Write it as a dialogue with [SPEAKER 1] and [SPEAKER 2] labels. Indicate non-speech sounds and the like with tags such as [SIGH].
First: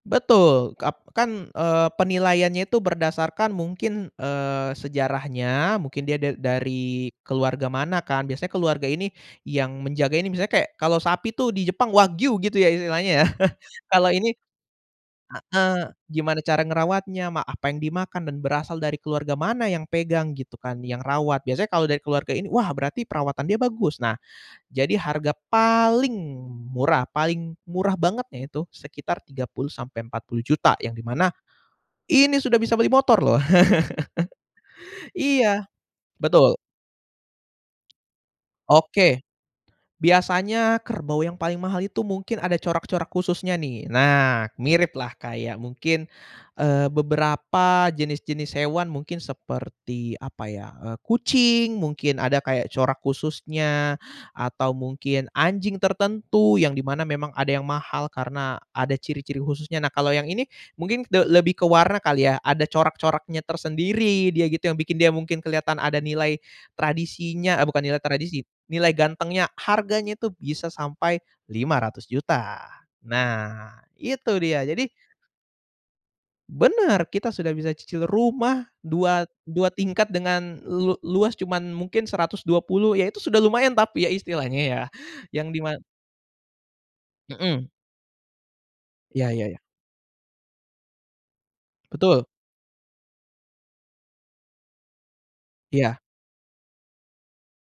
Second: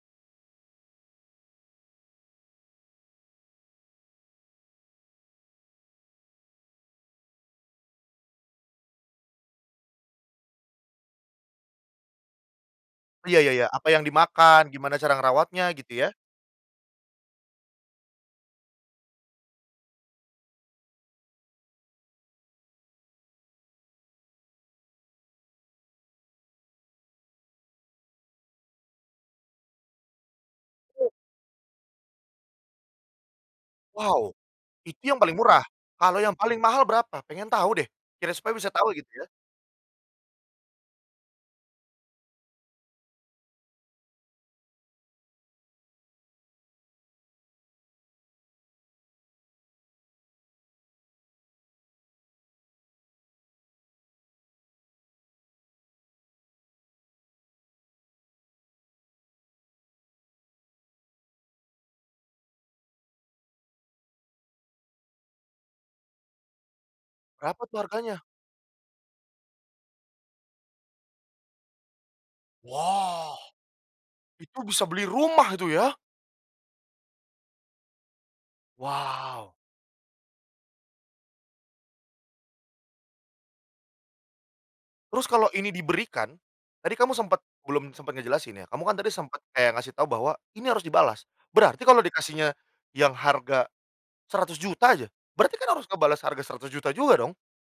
[SPEAKER 1] Betul, kap kan, eee, penilaiannya itu berdasarkan mungkin, eee, sejarahnya mungkin dia da dari keluarga mana kan. Biasanya keluarga ini yang menjaga ini, misalnya kayak kalau sapi tuh di Jepang, wagyu gitu ya istilahnya ya.
[SPEAKER 2] Iya iya
[SPEAKER 1] [CHUCKLES]
[SPEAKER 2] iya. Apa yang
[SPEAKER 1] Kalau ini
[SPEAKER 2] dimakan, gimana cara ngerawatnya
[SPEAKER 1] heeh.
[SPEAKER 2] gitu ya.
[SPEAKER 1] Gimana cara ngerawatnya, ma apa yang dimakan, dan berasal dari keluarga mana yang pegang gitu kan, yang rawat. Biasanya kalau dari keluarga ini, “Wah, berarti perawatan dia bagus.” Nah, jadi harga paling murah paling murah bangetnya itu sekitar Rp30.000.000 sampai Rp40.000.000 yang di mana ini sudah bisa beli motor loh.
[SPEAKER 2] Wow, itu
[SPEAKER 1] [CHUCKLES]
[SPEAKER 2] yang paling murah?
[SPEAKER 1] Iya,
[SPEAKER 2] Kalau yang
[SPEAKER 1] betul.
[SPEAKER 2] paling mahal berapa? Pengen tahu deh kiras supaya bisa tahu gitu
[SPEAKER 1] Oke,
[SPEAKER 2] ya.
[SPEAKER 1] biasanya kerbau yang paling mahal itu mungkin ada corak-corak khususnya nih. Nah miriplah kayak mungkin, eee, beberapa jenis-jenis hewan. Mungkin seperti apa ya, eee, kucing, mungkin ada kayak corak khususnya. Atau mungkin anjing tertentu yang di mana memang ada yang mahal karena ada ciri-ciri khususnya. Nah kalau yang ini mungkin de lebih ke warna kali ya. Ada corak-coraknya tersendiri dia gitu yang bikin dia mungkin kelihatan ada nilai tradisinya
[SPEAKER 2] Berapa
[SPEAKER 1] eee,
[SPEAKER 2] tuh
[SPEAKER 1] bukan nilai
[SPEAKER 2] harganya?
[SPEAKER 1] tradisi, nilai gantengnya. Harganya itu bisa sampai Rp500.000.000
[SPEAKER 2] Wah!
[SPEAKER 1] Nah itu dia,
[SPEAKER 2] Itu bisa
[SPEAKER 1] jadi
[SPEAKER 2] beli rumah itu ya?
[SPEAKER 1] Benar, kita sudah bisa cicil rumah dua
[SPEAKER 2] Wow!
[SPEAKER 1] dua tingkat dengan lu luas cuman mungkin 120 ya itu sudah lumayan tapi ya istilahnya ya.
[SPEAKER 2] Terus
[SPEAKER 1] Yang
[SPEAKER 2] kalau
[SPEAKER 1] dima
[SPEAKER 2] ini diberikan, tadi kamu sempet,
[SPEAKER 1] Mhm.
[SPEAKER 2] belum sempet ngejelasin ya. Kamu kan tadi
[SPEAKER 1] Iya
[SPEAKER 2] sempet
[SPEAKER 1] iya iya.
[SPEAKER 2] kayak ngasih tahu bahwa ini harus dibalas. Berarti kalau
[SPEAKER 1] Betul.
[SPEAKER 2] dikasihnya yang harga Rp100.000.000 aja, berarti kan harus
[SPEAKER 1] Iya.
[SPEAKER 2] ngebalas harga Rp100.000.000 juga dong?